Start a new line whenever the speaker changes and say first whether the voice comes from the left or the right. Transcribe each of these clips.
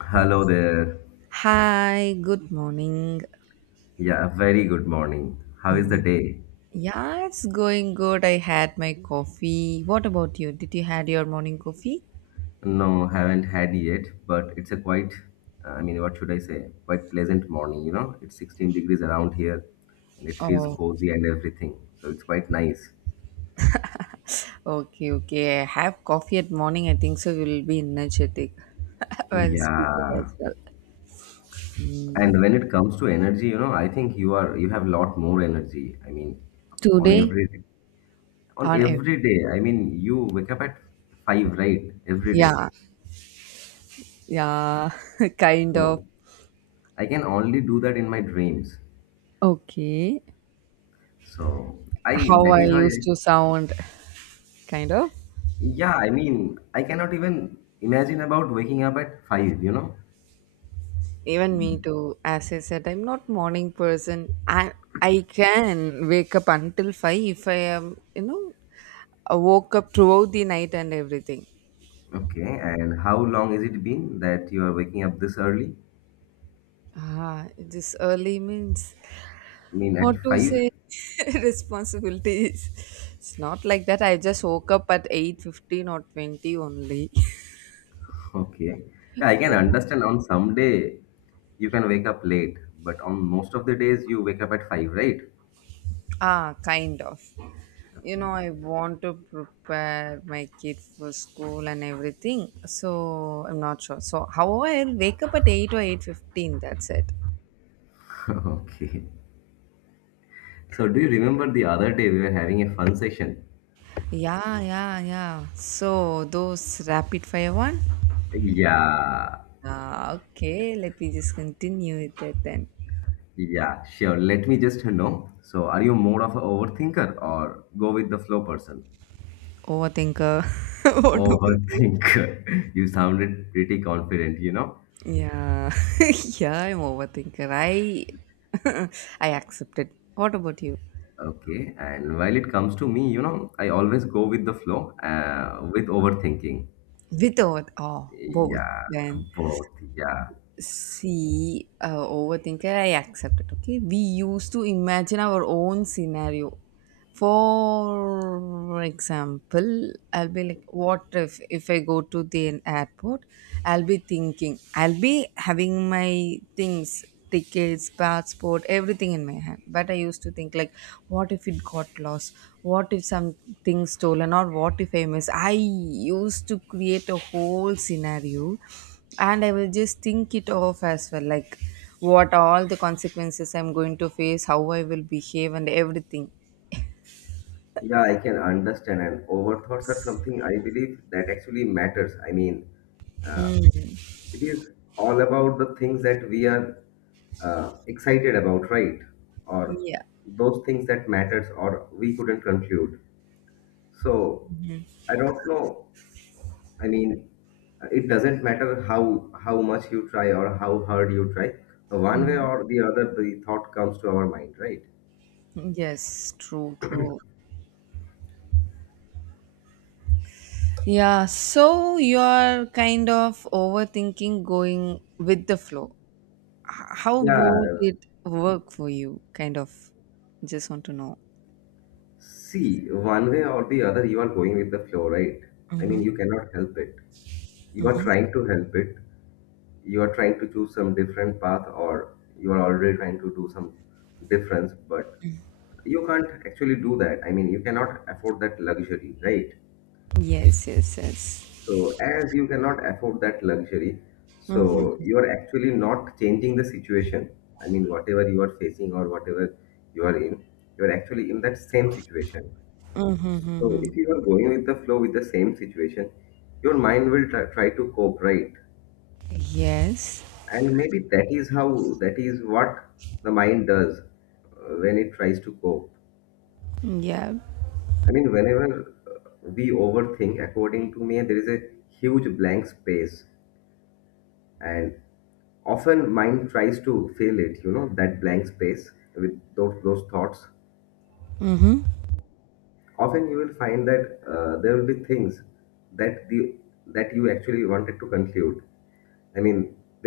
left: Hello there.
right: Hi, good morning.
left: Yeah, very good morning. How is the day?
right: Yeah, it's going good. I had my coffee. What about you? Did you had your morning coffee?
left: No, haven't had yet, but it's a quite, I mean, what should I say? Quite pleasant morning, you know? It's 16 degrees around here and it feels
right: Oh,
left: cozy and everything. So it's quite nice.
right: okay, okay. I have coffee at morning. I think so. You will be energetic while speaking
left: Yeah.
right: as well.
left: And when it comes to energy, I think you have a lot more energy. I mean, on
right: Today
left: every on
right: on air.
left: every day. I mean, you wake up at five, right? Every day.
right: Yeah, yeah, kind of.
left: So I can only do that in my dreams.
right: Okay.
left: So I
right: How
left: that
right: I
left: is why I,
right: used to sound, kind of.
left: yeah, I mean I cannot even imagine about waking up at five.
right: Even me too. As I said, I'm not morning person. I can wake up until five if I am, you know, I woke up throughout the night and everything.
left: Okay, and how long is it been that you are waking up this early?
right: Ah, this early means
left: I mean at
right: what to
left: five?
right: say, responsibilities. It's not like that. I just woke up at 8:15 or twenty only.
left: Okay. Yeah, I can understand on some day you can wake up late, but on most of the days you wake up at five, right?
right: Ah, kind of. You know,
left: Okay.
right: I want to prepare my kids for school and everything, so I'm not sure. So however, I'll wake up at 8 or 8:15, that's it.
left: Okay. So do you remember the other day we were having a fun session?
right: Yeah, yeah, yeah, so those rapid fire one.
left: Yeah.
right: Ah, okay, let me just continue with that then.
left: Yeah, sure. Let me just know. So, are you more of an overthinker or go with the flow person?
right: Overthinker. What about you?
left: Overthinker. You sounded pretty confident, you know?
right: Yeah. Yeah, I'm overthinker. I I accept it. What about you?
left: Okay. And while it comes to me, I always go with the flow, with overthinking.
right: With over, oh, both,
left: Yeah,
right: then.
left: both. Yeah.
right: See, overthinker, I accept it. Okay, we used to imagine our own scenario. For example, I'll be like, what if, if I go to the an airport, I'll be thinking, I'll be having my things, tickets, passport, everything in my hand, but I used to think like, what if it got lost, what if something stolen, or what if I miss? I used to create a whole scenario and I will just think it off as well, like what all the consequences I'm going to face, how I will behave and everything.
left: Yeah, I can understand. And overthoughts are something I believe that actually matters. I mean, uh,
right: Mm,
left: it is all about the things that we are excited about, right? Or
right: yeah.
left: those things that matters, or we couldn't conclude. So
right: Mhm,
left: I don't know. I mean, it doesn't matter how much you try or how hard you try. One way
right: mhm.
left: or the other, the thought comes to our mind, right?
right: Yes, true, true. Yeah, so you're kind of overthinking going with the flow. How
left: Yeah,
right: both it work for you? Kind of just want to know.
left: see, one way or the other, you are going with the flow, right? I
right: Mm-hmm,
left: mean, you cannot help it. You are
right: mm-hmm.
left: trying to help it, you are trying to choose some different path, or you are already trying to do some difference, but you can't actually do that. I mean, you cannot afford that luxury, right?
right: Yes, yes, yes.
left: So as you cannot afford that luxury, so
right: Mm-hmm,
left: you are actually not changing the situation. I mean, whatever you are facing, or whatever you are in, you are actually in that same situation.
right: mm-hmm,
left: So
right: mm-hmm.
left: if you are going with the flow with the same situation, your mind will try to cope, right?
right: Yes.
left: And maybe that is what the mind does when it tries to cope.
right: Yeah.
left: I mean, whenever uh, we overthink, according to me, there is a huge blank space, and often mind tries to fill it, that blank space, with those thoughts.
right: Mm-hmm.
left: Often you will find that there will be things that the that you actually wanted to conclude. I mean,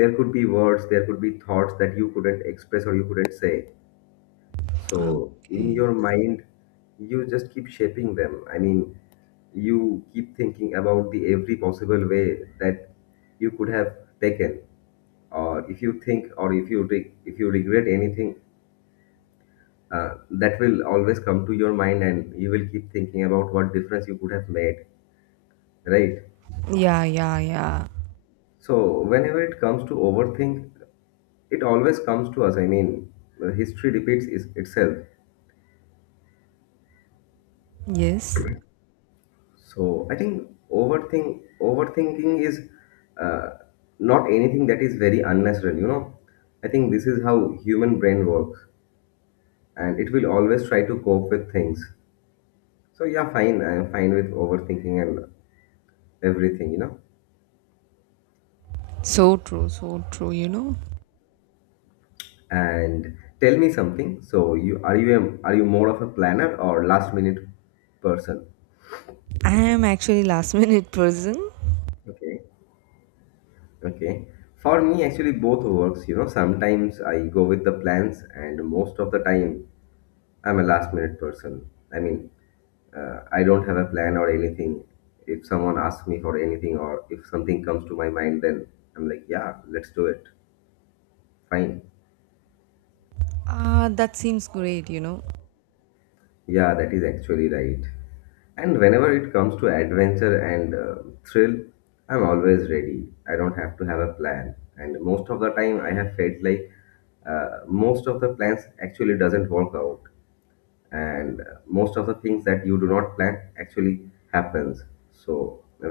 left: there could be words, there could be thoughts that you couldn't express or you couldn't say. So in
right: Okay.
left: your mind, you just keep shaping them. I mean, you keep thinking about the every possible way that you could have taken, or if you think, or if you regret anything, that will always come to your mind, and you will keep thinking about what difference you could have made, right?
right: Yeah, yeah, yeah.
left: So whenever it comes to overthink, it always comes to us. I mean, history repeats itself.
right: Yes.
left: So I think overthinking is uh, not anything that is very unnatural. I think this is how human brain works, and it will always try to cope with things. So yeah, fine. I'm fine with overthinking and everything. You know,
right: So true, you know.
left: and tell me something. So you are you a, are you more of a planner or last minute person?
right: I am actually last minute person.
left: Okay. Okay. For me, actually, both works. Sometimes I go with the plans, and most of the time. I'm a last minute person. I mean, I don't have a plan or anything. If someone asks me for anything, or if something comes to my mind, then I'm like, yeah, let's do it. Fine.
right: Ah, that seems great, you know.
left: Yeah, that is actually right. And whenever it comes to adventure and thrill, I'm always ready. I don't have to have a plan. And most of the time, I have felt like most of the plans actually doesn't work out, and most of the things that you do not plan actually happens. So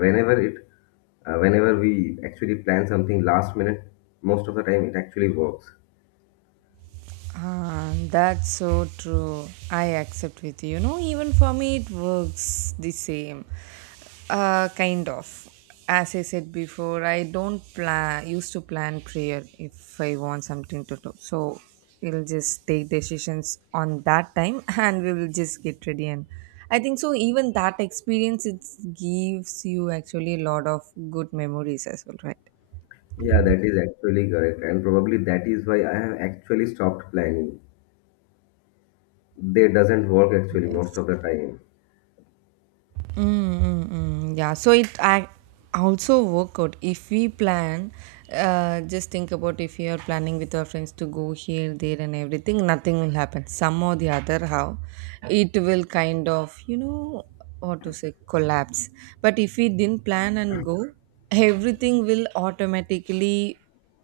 left: whenever we actually plan something last minute, most of the time it actually works.
right: Ah, that's so true. I accept with you. You know, even for me, it works the same. Kind of. As I said before, I don't plan, used to plan prayer if I want something to do. So we'll just take decisions on that time and we will just get ready. And I think so, even that experience, it gives you actually a lot of good memories as well, right?
left: Yeah, that is actually correct, and probably that is why I have actually stopped planning. They doesn't work actually most
right: Yes.
left: of the time.
right: Mm-mm-mm. Yeah, so it I also work out if we plan. Just think about, if you are planning with our friends to go here, there, and everything, nothing will happen. Some or the other, how it will kind of, you know, what to say, collapse. But if we didn't plan and go, everything will automatically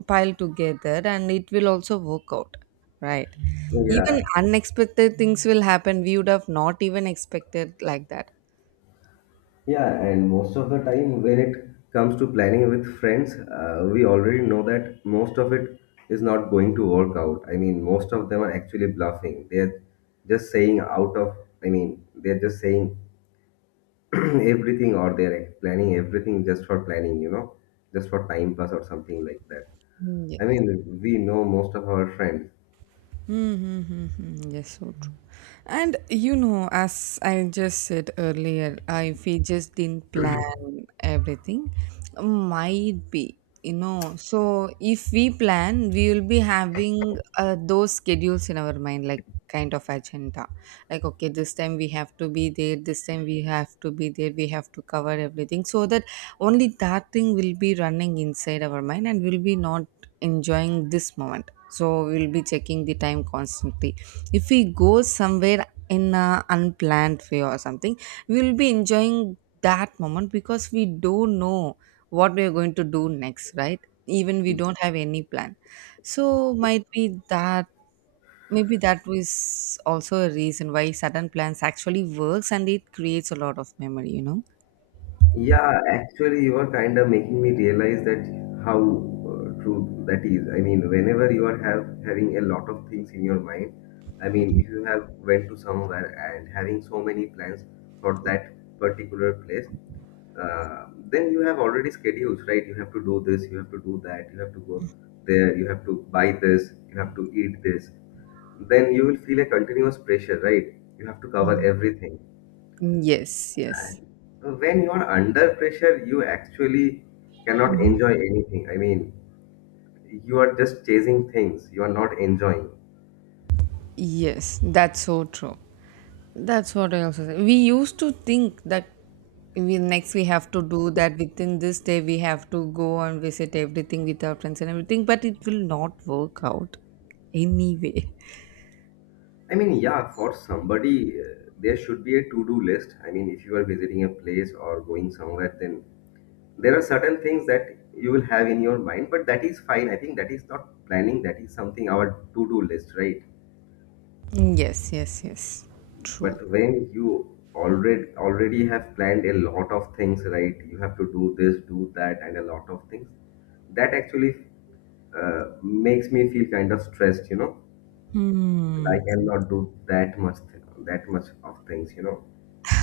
right: pile together and it will also work out, right? Even
left: Yeah.
right: unexpected things will happen. We would have not even expected like that.
left: Yeah, and most of the time when it comes to planning with friends, we already know that most of it is not going to work out. I mean, most of them are actually bluffing. They're just saying out of, I mean, they're just saying everything, or they're planning everything just for planning, just for time pass or something like that.
right: Mm.
left: I
right: Yes.
left: mean, we know most of our friends.
right: Mm-hmm. Yes, so true. And you know, as I just said earlier, I if we just didn't plan everything, might be, you know. So if we plan, we will be having those schedules in our mind, like kind of agenda. Like, okay, this time we have to be there, this time we have to be there, we have to cover everything, so that only that thing will be running inside our mind, and we'll be not enjoying this moment. So we'll be checking the time constantly. If we go somewhere in a unplanned way or something, we'll be enjoying that moment, because we don't know what we're going to do next, right? Even we don't have any plan. So might be that, maybe that was also a reason why sudden plans actually works, and it creates a lot of memory, you know.
left: Yeah, actually, you are kind of making me realize that how true that is. I mean, whenever you are have having a lot of things in your mind, I mean, if you have went to somewhere and having so many plans for that particular place, then you have already schedules, right? You have to do this, you have to do that, you have to go there, you have to buy this, you have to eat this. Then you will feel a continuous pressure, right? You have to cover
right: Mhm.
left: everything.
right: Yes, yes,
left: When you're under pressure, you actually cannot enjoy anything. I mean, you are just chasing things, you are not enjoying.
right: yes, that's so true. That's what I also say. We used to think that we have to do that, within this day we have to go and visit everything with our friends and everything, but it will not work out anyway.
left: I mean, yeah, for somebody, there should be a to do list. I mean, if you are visiting a place or going somewhere, then there are certain things that you will have in your mind, but that is fine. I think that is not planning, that is something our to do list, right?
right: Yes, yes, yes. True.
left: But when you already have planned a lot of things, right? You have to do this, do that, and a lot of things. That actually makes me feel kind of stressed. That
right: Hmm.
left: I cannot do that much, that much of things.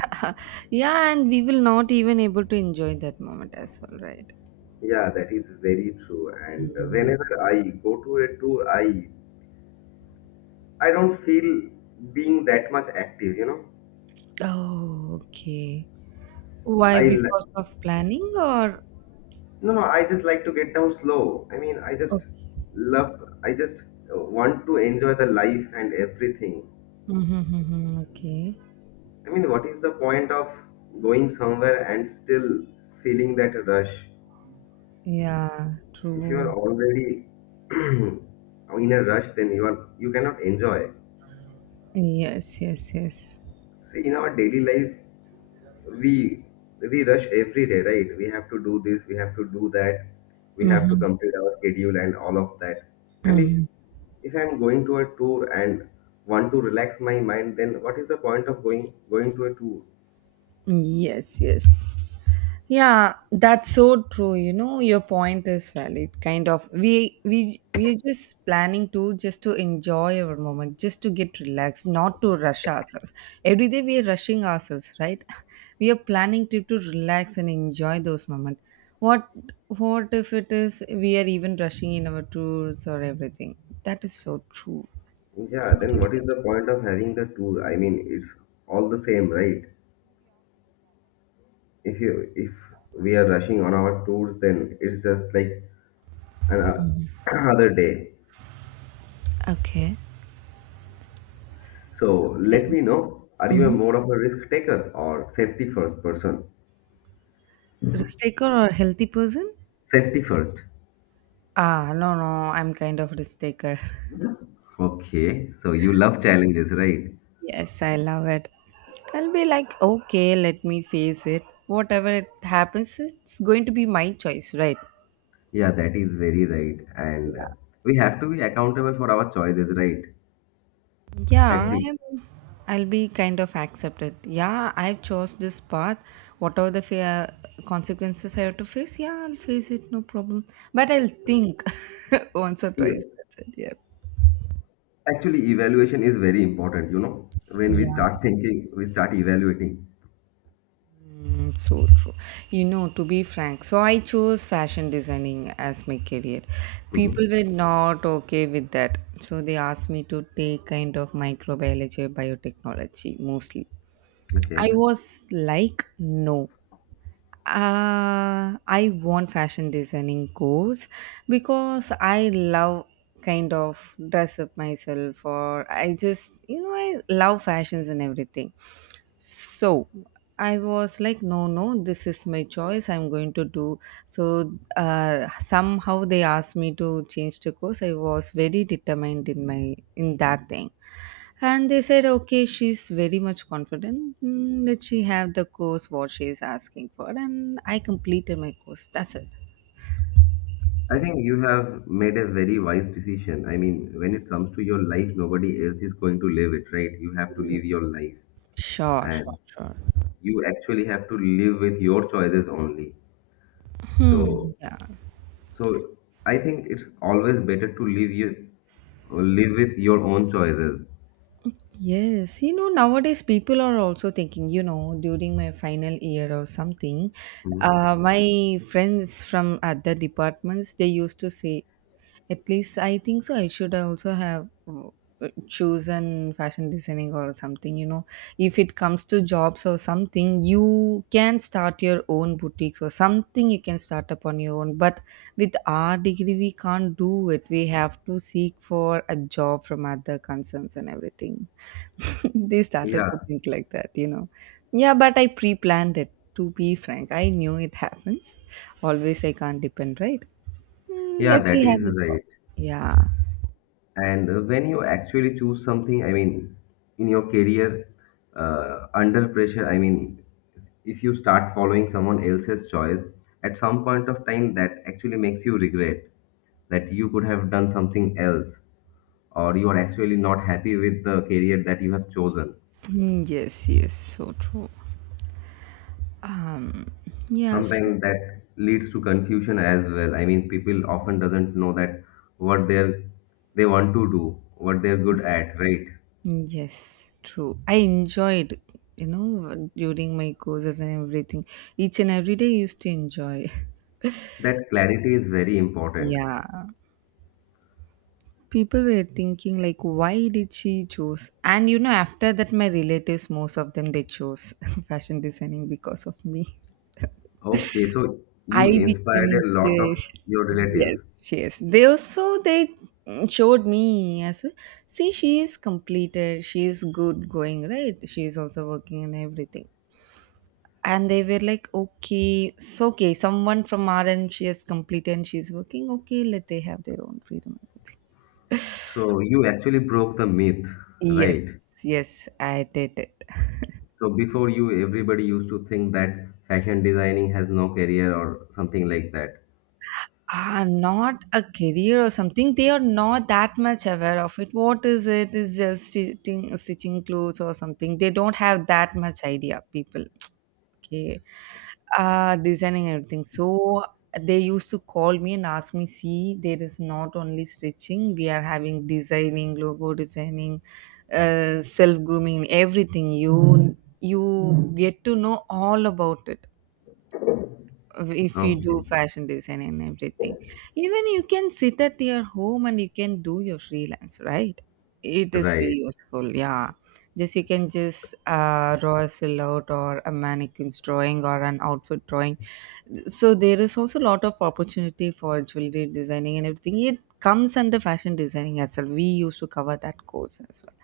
right: Yeah, and we will not even able to enjoy that moment as well, right?
left: Yeah, that is very true. And
right: Hmm.
left: whenever I go to a tour, I don't feel being that much active.
right: Oh, okay. Why?
left: I li-
right: Because of planning or?
left: No, no, I just like to get down slow. I mean,
right: Okay.
left: I just want to enjoy the life and everything.
right: Mhm, mhm, mhm. Okay.
left: I mean, what is the point of going somewhere and still feeling that rush?
right: Yeah,
left: If you are
right: true.
left: already in a rush, then you cannot enjoy.
right: Yes, yes, yes.
left: See, in our daily life, we we rush every day, right? We have to do this, we have to do that, we have to
right: Mm-hmm.
left: complete our schedule and all of that. And if
right: Mm-hmm.
left: if I'm going to a tour and want to relax my mind, then what is the point of going to a tour?
right: Yes, yes. Yeah, that's so true. You know, your point is valid. Kind of, we're just planning to just to enjoy our moment, just to get relaxed, not to rush ourselves. Every day we are rushing ourselves, right? We are planning to relax and enjoy those moments. What what if it is we are even rushing in our tours or everything? That is so true.
left: Yeah,
right: What
left: then
right: you
left: what is
right: said.
left: the point of having the tour? I mean, it's all the same, right? If we are rushing on our tours, then it's just like an, another day.
right: Okay.
left: So
right: Kind
left: let me know, are you a
right: of.
left: more of a risk taker or safety first person?
right: Risk taker or healthy person?
left: Safety first.
right: Ah, no, no, I'm kind of risk taker.
left: Okay, so you love challenges, right?
right: Yes, I love it. I'll be like, okay, let me face it. Whatever it happens, it's going to be my choice, right?
left: Yeah, that is very right. And we have to be accountable for our choices, right? At
right: Yeah, I
left: the
right: am. I'll be kind of accepted. Yeah, I have chose this path. Whatever the fear consequences I have to face, yeah, I'll face it, no problem. But I'll think once or
left: Yeah.
right: twice. That's it. Yeah.
left: Actually, evaluation is very important. When we
right: Yeah.
left: start thinking, we start evaluating.
right: Mm. So true. You know, to be frank, so I chose fashion designing as my career. People
left: Mhm.
right: were not okay with that. So they asked me to take kind of microbiology, biotechnology mostly.
left: Okay.
right: I was like, no. I want fashion designing course, because I love kind of dress up myself, or I just, you know, I love fashions and everything. So I was like, no, no, this is my choice, I'm going to do. So somehow they asked me to change the course. I was very determined in that thing, and they said, okay, she's very much confident, let she have the course what she is asking for, and I completed my course, that's it.
left: I think you have made a very wise decision. I mean, when it comes to your life, nobody else is going to live it, right? You have to live your life.
right: Sure, sure,
left: And
right: sure.
left: you actually have to live with your choices only.
right: Hmm,
left: So
right: yeah.
left: So I think it's always better to live with your own choices.
right: Yes, you know, nowadays people are also thinking, you know, during my final year or something,
left: Mhm.
right: my friends from other departments, they used to say, at least I think so, I should also have chosen fashion designing or something. If it comes to jobs or something, you can start your own boutiques or something, you can start up on your own. But with our degree, we can't do it. We have to seek for a job from other concerns and everything. They started
left: Yeah,
right: to think like that. Yeah, but I pre planned it. To be frank, I knew it happens. Always I can't depend, right? Mm,
left: yeah,
right: that
left: that
right: we
left: is
right: have a job.
left: right.
right: Yeah.
left: And when you actually choose something, I mean, in your career, under pressure, I mean, if you start following someone else's choice, at some point of time, that actually makes you regret that you could have done something else, or you are actually not happy with the career that you have chosen.
right: Mm. Yes, yes, so true. Um, yes,
left: Sometimes that leads to confusion as well. I mean, people often doesn't know that what they want to do, what they're good at, right?
right: yes, true. I enjoyed, you know, during my courses and everything. Each and every day I used to enjoy.
left: That clarity is very important.
right: Yeah. People were thinking like, why did she choose? And you know, after that, my relatives, most of them, they chose fashion designing because of me.
left: Okay. So you
right: I became
left: inspired a lot of
right: inspiration.
left: your
right: Yes,
left: relatives.
right: yes. They also they showed me as a, see, she is completed, she is good going, right? She is also working and everything. And they were like, okay, it's okay, someone from our end, she has completed and she's working. Okay, let they have their own freedom.
left: So you actually broke the myth,
right: Yes,
left: right?
right: yes, I did it.
left: So before you, everybody used to think that fashion designing has no career or something like that.
right: Ah, not a career or something. They are not that much aware of it. What is it? Is just stitching, stitching clothes or something. They don't have that much idea. People, okay, designing everything. So they used to call me and ask me, see, there is not only stitching. We are having designing, logo designing, self grooming, everything. You get to know all about it if you do
left: Okay.
right: fashion design and everything. Even you can sit at your home and you can do your freelance, right? It is very
left: Right.
right: useful, yeah. Just you can just draw a silhouette or a mannequin's drawing or an outfit drawing. So there is also a lot of opportunity for jewelry designing, and everything it comes under fashion designing as well. We used to cover that course as well.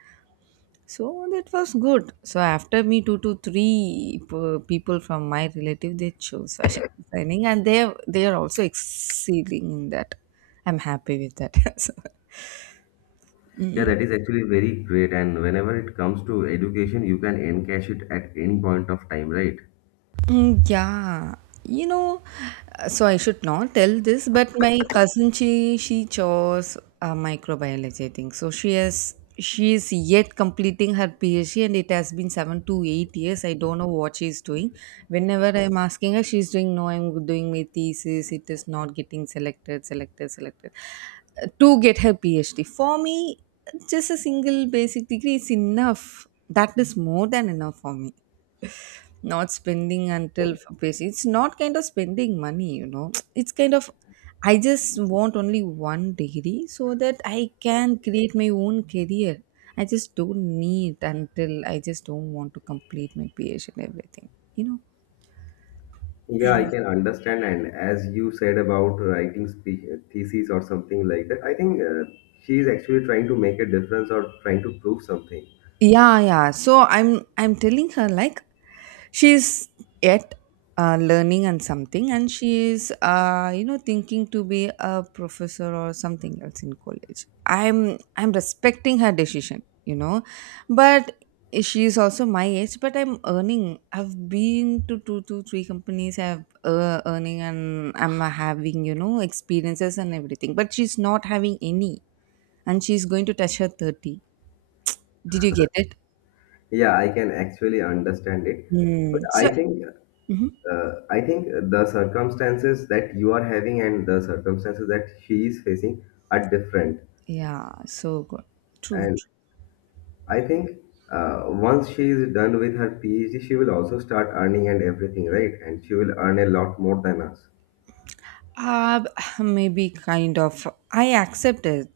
right: So that was good. So after me, two to three people from my relative, they chose fashion designing, and they are also excelling in that. I'm happy with that. So
left: Yeah, that is actually very great. And whenever it comes to education, you can encash it at any point of time, right?
right: mm, yeah, you know, so I should not tell this, but my cousin, she chose microbiology, I think. So she is yet completing her PhD, and it has been 7 to 8 years. I don't know what she's doing. Whenever I'm asking her, she's doing no, I'm doing my thesis. It is not getting selected, selected, selected, to get her PhD. For me, just a single basic degree is enough. That is more than enough for me, not spending until basic. It's not kind of spending money. It's kind of. I just want only one degree so that I can create my own career. I just don't need until I just don't want to complete my PhD and everything. You know,
left: Yeah, I can understand. And as you said about writing thesis or something like that, I think she is actually trying to make a difference or trying to prove something.
right: yeah, yeah, so I'm telling her, like, she's yet learning and something, and she's thinking to be a professor or something else in college. I'm respecting her decision, you know. But she is also my age, but I'm earning. I've been to two to three companies. I've earning, and I'm having, you know, experiences and everything, but she's not having any. And she's going to touch her 30. Did you get it?
left: Yeah, I can actually understand it. But
right: Mm. So,
left: I think
right: mhm.
left: uh, I think the circumstances that you are having and the circumstances that she is facing are different.
right: Yeah, so good. True,
left: And
right: true.
left: I think once she is done with her PhD, she will also start earning and everything, right? And she will earn a lot more than us.
right: Uh, maybe kind of. I accept it.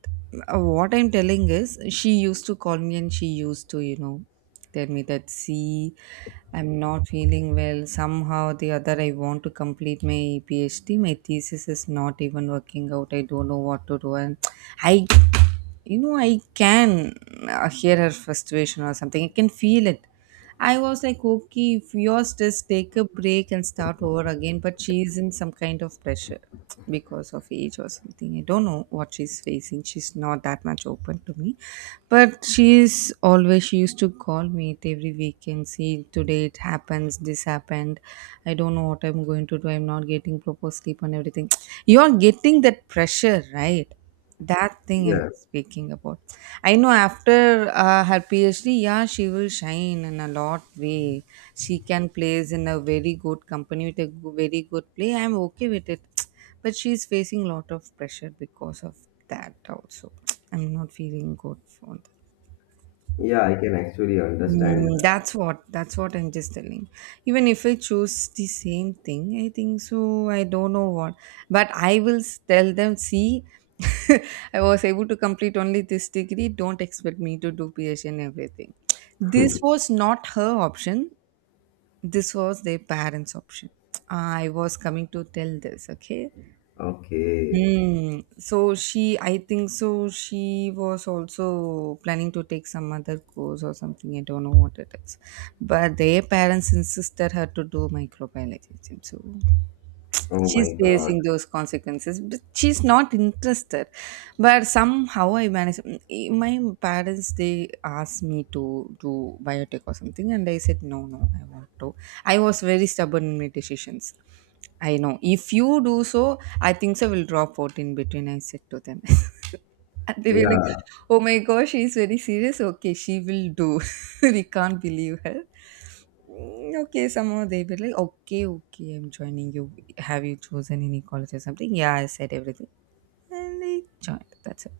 right: What I'm telling is, she used to call me, and she used to, you know, tell me that, see, I'm not feeling well. Somehow or the other, I want to complete my PhD. My thesis is not even working out. I don't know what to do. And I you know, I can hear her frustration or something. I can feel it. I was like, okay, if you're stressed, take a break and start over again. But she's in some kind of pressure because of age or something. I don't know what she's facing. She's not that much open to me. But she used to call me it every weekend, see, today it happens, this happened. I don't know what I'm going to do. I'm not getting proper sleep and everything. You're getting that pressure, right? That thing I'm
left: Yeah,
right: just speaking about. I know after her PhD, yeah, she will shine in a lot way. She can plays in a very good company with a very good play. I'm okay with it. But she's facing a lot of pressure because of that also. I'm not feeling good for that.
left: yeah, I can actually understand.
right: Mm, that's what I'm just telling. Even if I choose the same thing, I think so. I don't know what, but I will tell them. See, I was able to complete only this degree. Don't expect me to do PhD and everything. This was not her option. This was their parents' option. I was coming to tell this. Okay.
left: Okay.
right: Hmm. So she, I think so, she was also planning to take some other course or something. I don't know what it is, but their parents insisted her to do microbiology. So
left: Oh
right: she's
left: my God.
right: facing those consequences, but she's not interested. But somehow I managed. My parents, they asked me to do biotech or something, and I said, no, no, I want to. I was very stubborn in my decisions. I know if you do so, I think so will drop out in between, I said to them. And they were like,
left: Yeah,
right: oh my gosh, she's very serious. Okay, she will do. We can't believe her. Mm. Okay, somehow they were like, okay, okay, I'm joining you. Have you chosen any college or something? Yeah, I said everything. And they joined. That's it.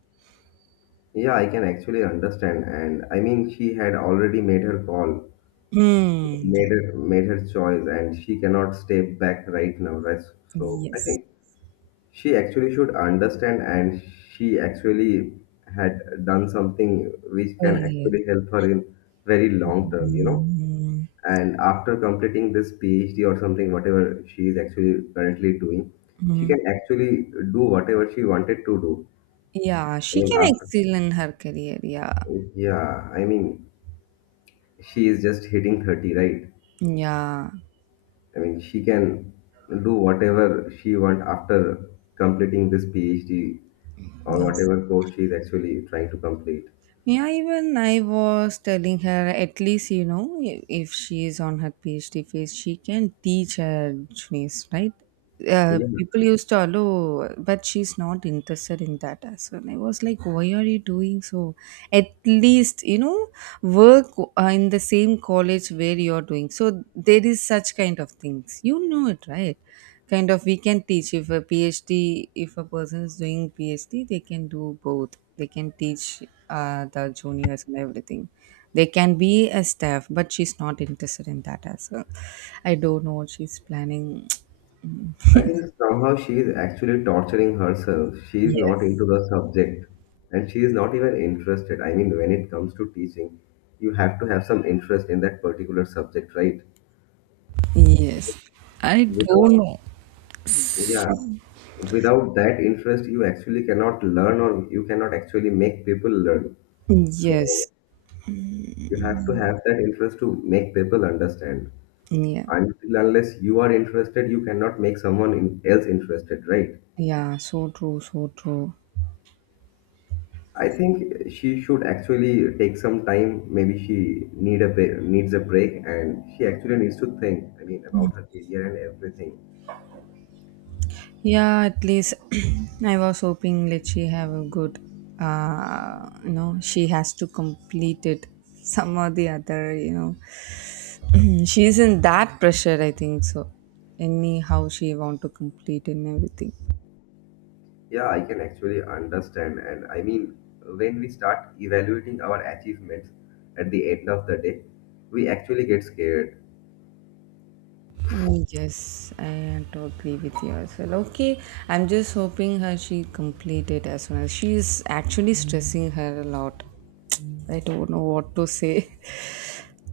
left: yeah, I can actually understand. And I mean, she had already made her call,
right: Hmm. Yeah.
left: made her choice, and she cannot step back right now, right? So I
right: Yes.
left: think she actually should understand and she actually had done something which can
right: Earlier.
left: actually help her in very long term.
right: Mm.
left: And after completing this PhD or something, whatever she is actually currently doing, she
right: Mm.
left: can actually do whatever she wanted to do.
right: Yeah,
left: i
right: she
left: mean
right: can
left: after
right: excel in her career. Yeah.
left: yeah i mean she is just hitting 30, right?
right: Yeah.
left: I mean she can do whatever she want after completing this PhD or
right: Yes.
left: whatever course she is actually trying to complete.
right: Yeah, even I was telling her, at least, you know, if she is on her PhD phase, she can teach her phase, right?
left: Yeah,
right: People used to allow, but she's not interested in that as well. I was like, why are you doing so? At least, you know, work in the same college where you're doing. So there is such kind of things. You know it, right? Kind of, we can teach. If a PhD, if a person is doing PhD, they can do both. They can teach the juniors and everything. They can be a staff, but she's not interested in that as well. I don't know what she's planning.
left: I think somehow she is actually torturing herself. She is not
right: Yes.
left: into the subject and she is not even interested. I mean, when it comes to teaching, you have to have some interest in that particular subject, right?
right: Yes, I don't
left: Without,
right: know.
left: yeah, without that interest, you actually cannot learn or you cannot actually make people learn.
right: Yes.
left: So you have to have that interest to make people understand.
right: yeah
left: Until unless you are interested, you cannot make someone else interested, right?
right: yeah, so true, so true.
left: I think she should actually take some time. Maybe she need a break, needs a break, and she actually needs to think. I mean, about her career and everything.
right: Yeah, at least I was hoping let she have a good you know, she has to complete it. Some or the other, you know. She is in that pressure, I think so. Anyhow she want to complete and everything.
left: Yeah, I can actually understand. And I mean, when we start evaluating our achievements at the end of the day, we actually get scared.
right: Mm, yes, I totally with you as well. Okay, I'm just hoping her she complete it as well. She is actually stressing her a lot. I don't know what to say.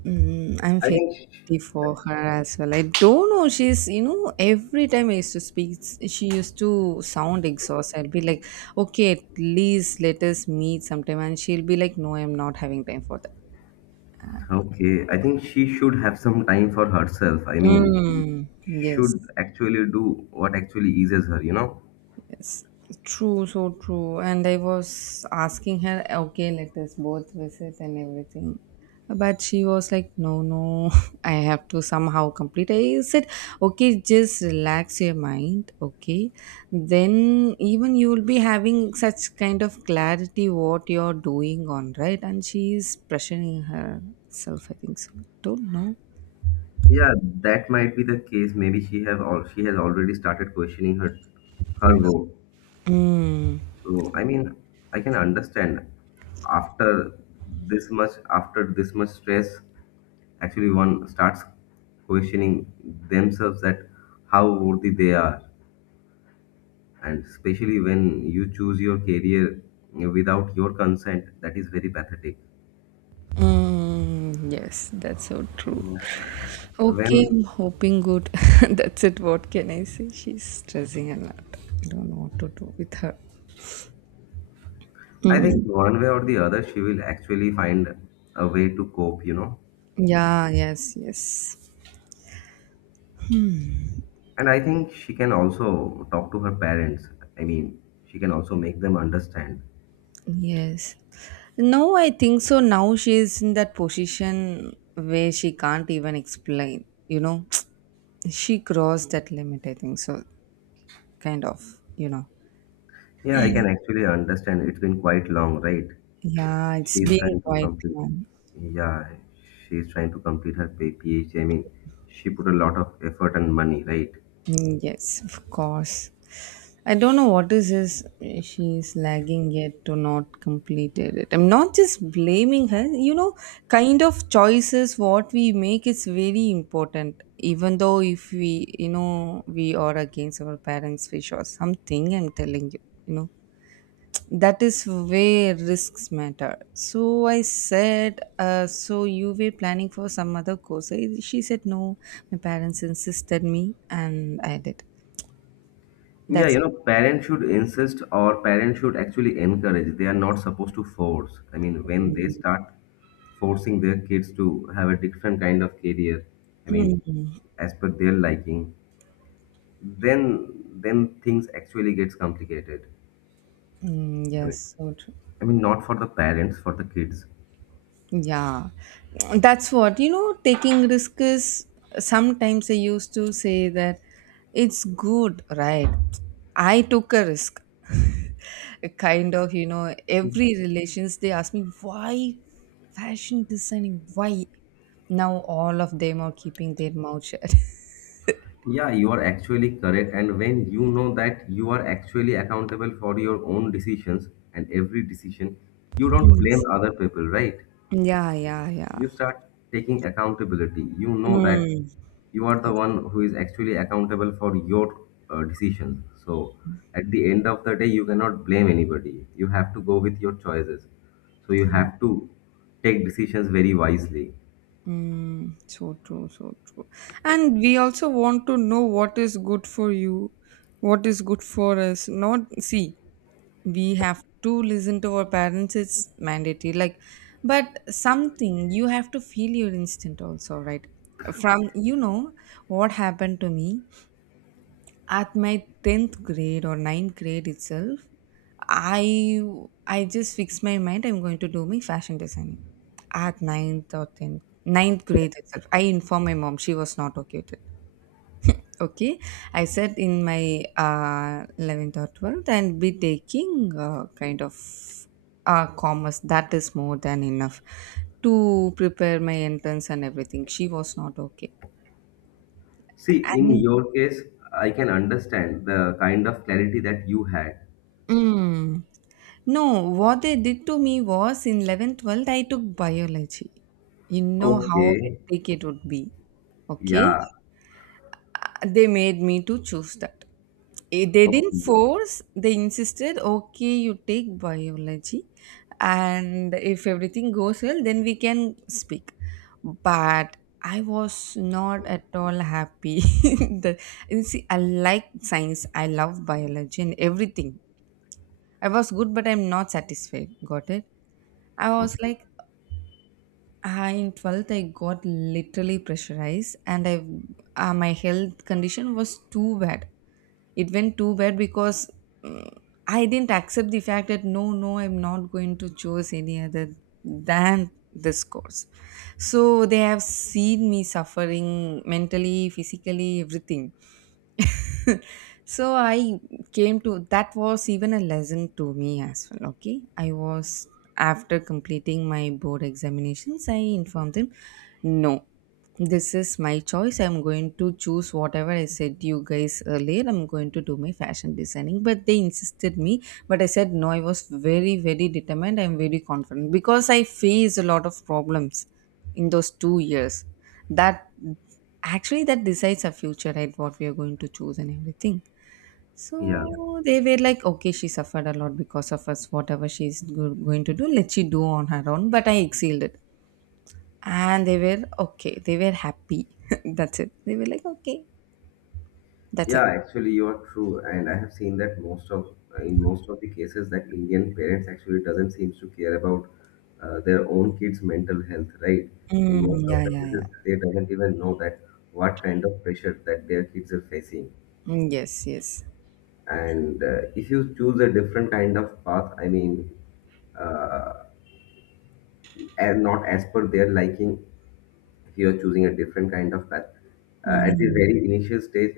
right: Mm, I'm
left: I
right: feeling
left: think.
right: pity
left: Sh
right: for her as well. I don't know. She's, you know, every time I used to speak, she used to sound exhausted. I'd be like, okay, at least let us meet sometime. And she'll be like, no, I'm not having time for that.
left: Okay, I think she should have some time for herself. I mean, she
right: Mm, yes.
left: should actually do what actually eases her. You know.
right: Yes, true, so true. And I was asking her, okay, let us both visit and everything. But she was like, no, no, I have to somehow complete. I said, okay, just relax your mind, okay? Then even you will be having such kind of clarity what you're doing on, right? And she is pressuring herself, I think so. Don't know.
left: Yeah, that might be the case. Maybe she have all she has already started questioning her goal.
right: Mm.
left: So I mean, I can understand after after this much stress, actually one starts questioning themselves that how worthy they are, and especially when you choose your career without your consent, that is very pathetic.
right: Mm, yes, that's so true. Okay,
left: When
right: I'm hoping good. That's it. What can I say? She's stressing a lot. I don't know what to do with her.
left: I
right: Mm.
left: think one way or the other, she will actually find a way to cope. You know.
right: Yeah, yes, yes,
left: And I think she can also talk to her parents. I mean, she can also make them understand.
right: yes. No, I think so. Now she's in that position where she can't even explain, you know. She crossed that limit, I think so, kind of, you know.
left: Yeah, I can actually understand, it's been quite long, right?
right: Yeah,
left: she
right: it's
left: is
right: been
left: trying to
right: quite
left: complete
right: long.
left: yeah she is trying to complete her PhD. I mean, she put a lot of effort and money, right?
right: Mm, yes, of course. I don't know what is this. She's lagging yet to not completed it. I'm not just blaming her. You know, kind of, choices what we make is very important. Even though if we, you know, we are against our parents' wish or something, I'm telling you, you know, that is where risks matter. So I said, so you were planning for some other course. She said, no, my parents insisted me, and I did.
left: Yeah,
right: That's.
left: you know, parents should insist or parents should actually encourage. They are not supposed to force. I mean, when they start forcing their kids to have a different kind of career, I mean, as per their liking, then then things actually gets complicated.
right: Mm,
left: i mean
right: yes, so true.
left: i mean not for the parents, for the kids.
right: Yeah, that's what, you know. Taking risk is sometimes, I used to say that, it's good, right? I took a risk. Kind of, you know, every relations they ask me why fashion designing, why? Now all of them are keeping their mouth shut.
left: Yeah, you are actually correct, and when you know that you are actually accountable for your own decisions and every decision, you don't
right: Mm.
left: blame other people, right?
right: Yeah, yeah, yeah.
left: You start taking accountability. You know that
right: Mm.
left: you are the one who is actually accountable for your decisions. So at the end of the day, you cannot blame anybody, you have to go with your choices. So you have to take decisions very wisely.
right: Mm, so true, so true. And we also want to know what is good for you, what is good for us. Not see, we have to listen to our parents, it's mandatory. Like, but something you have to feel your instinct also, right? From, you know, what happened to me at my 10th grade or ninth grade itself. I i just fixed my mind, I'm going to do my fashion designing. At ninth or 10th, ninth grade itself, I informed my mom. She was not okay with it. Okay, I said in my 11th or 12th and be taking kind of commerce, that is more than enough to prepare my entrance and everything. She was not okay.
left: See, in
right: And
left: your case, I can understand the kind of clarity that you had.
right: mm, no, what they did to me was in 11th, 12th, I took biology. You know how
left: Okay.
right: hectic it would be. Okay.
left: Yeah.
right: They made me to choose that. Eh, they didn't
left: Okay,
right: force, they insisted, okay, you take biology. And if everything goes well, then we can speak. But I was not at all happy. The, you see, I like science, I love biology and everything. I was good, but I'm not satisfied. Got it? I was
left: okay.
right: like, ah, in 12th, I got literally pressurized, and I my health condition was too bad. It went too bad because mm, I didn't accept the fact that no, no, I'm not going to choose any other than this course. So they have seen me suffering mentally, physically, everything. So I came to that was even a lesson to me as well. Okay, I was after completing my board examinations, I informed them no. This is my choice. I'm going to choose whatever I said to you guys earlier. I'm going to do my fashion designing. But they insisted me. But I said no, I was very, very determined. I'm very confident because I faced a lot of problems in those 2 years. That, actually that decides our future, right? What we are going to choose and everything.
left: Yeah.
right: So they were like, okay, she suffered a lot because of us. Whatever she's going to do, let she do on her own. But I exhaled it. And they were okay. They were happy. That's it. They were like, okay. That's it.
left: Yeah, actually, you are true, and I have seen that most of in most of the cases that Indian parents actually doesn't seems to care about their own kids' mental health, right? In
right: Mm,
left: most of
right: yeah,
left: the
right: yeah, yeah.
left: cases, they doesn't even know that what kind of pressure that their kids are facing.
right: Mm, yes, yes.
left: And if you choose a different kind of path, I mean, uh, and not as per their liking, here choosing a different kind of path at the
right: Mm.
left: very initial stage,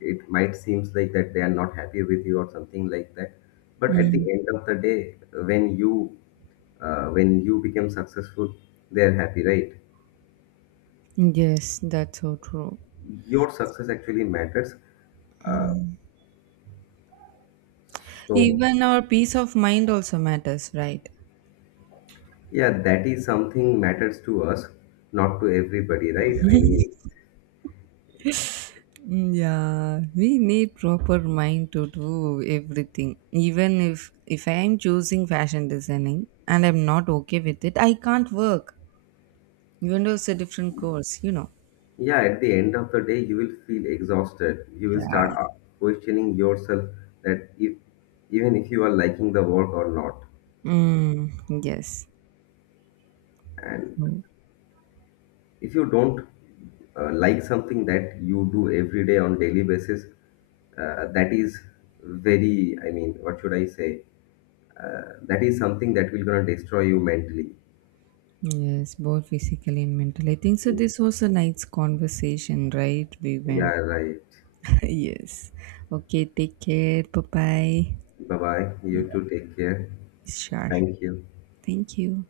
left: it might seems like that they are not happy with you or something like that, but at the
right: mm.
left: end of the day, when you when you become successful, they are happy, right?
right: Yes, that's so true.
left: Your success actually matters. uh, so
right: Even our peace of mind also matters, right?
left: yeah, that is something matters to us, not to everybody, right? I mean,
right: Mm, yeah, we need proper mind to do everything. Even if I am choosing fashion designing and I'm not okay with it, I can't work. Even though it's a different course, you know.
left: yeah, at the end of the day, you will feel exhausted. You will
right: Yeah.
left: start questioning yourself that if even if you are liking the work or not,
right: Mm, yes.
left: and
right: Mm.
left: if you don't like something that you do every day on daily basis, that is very. I mean, what should I say? That is something that will gonna destroy you mentally.
right: Yes, both physically and mentally. I think so. This was a nice conversation, right? We went.
left: Yeah, right.
right: Yes. Okay, take care. Bye bye.
left: Bye bye. You too. Take care.
right: Sure.
left: Thank you.
right: Thank you.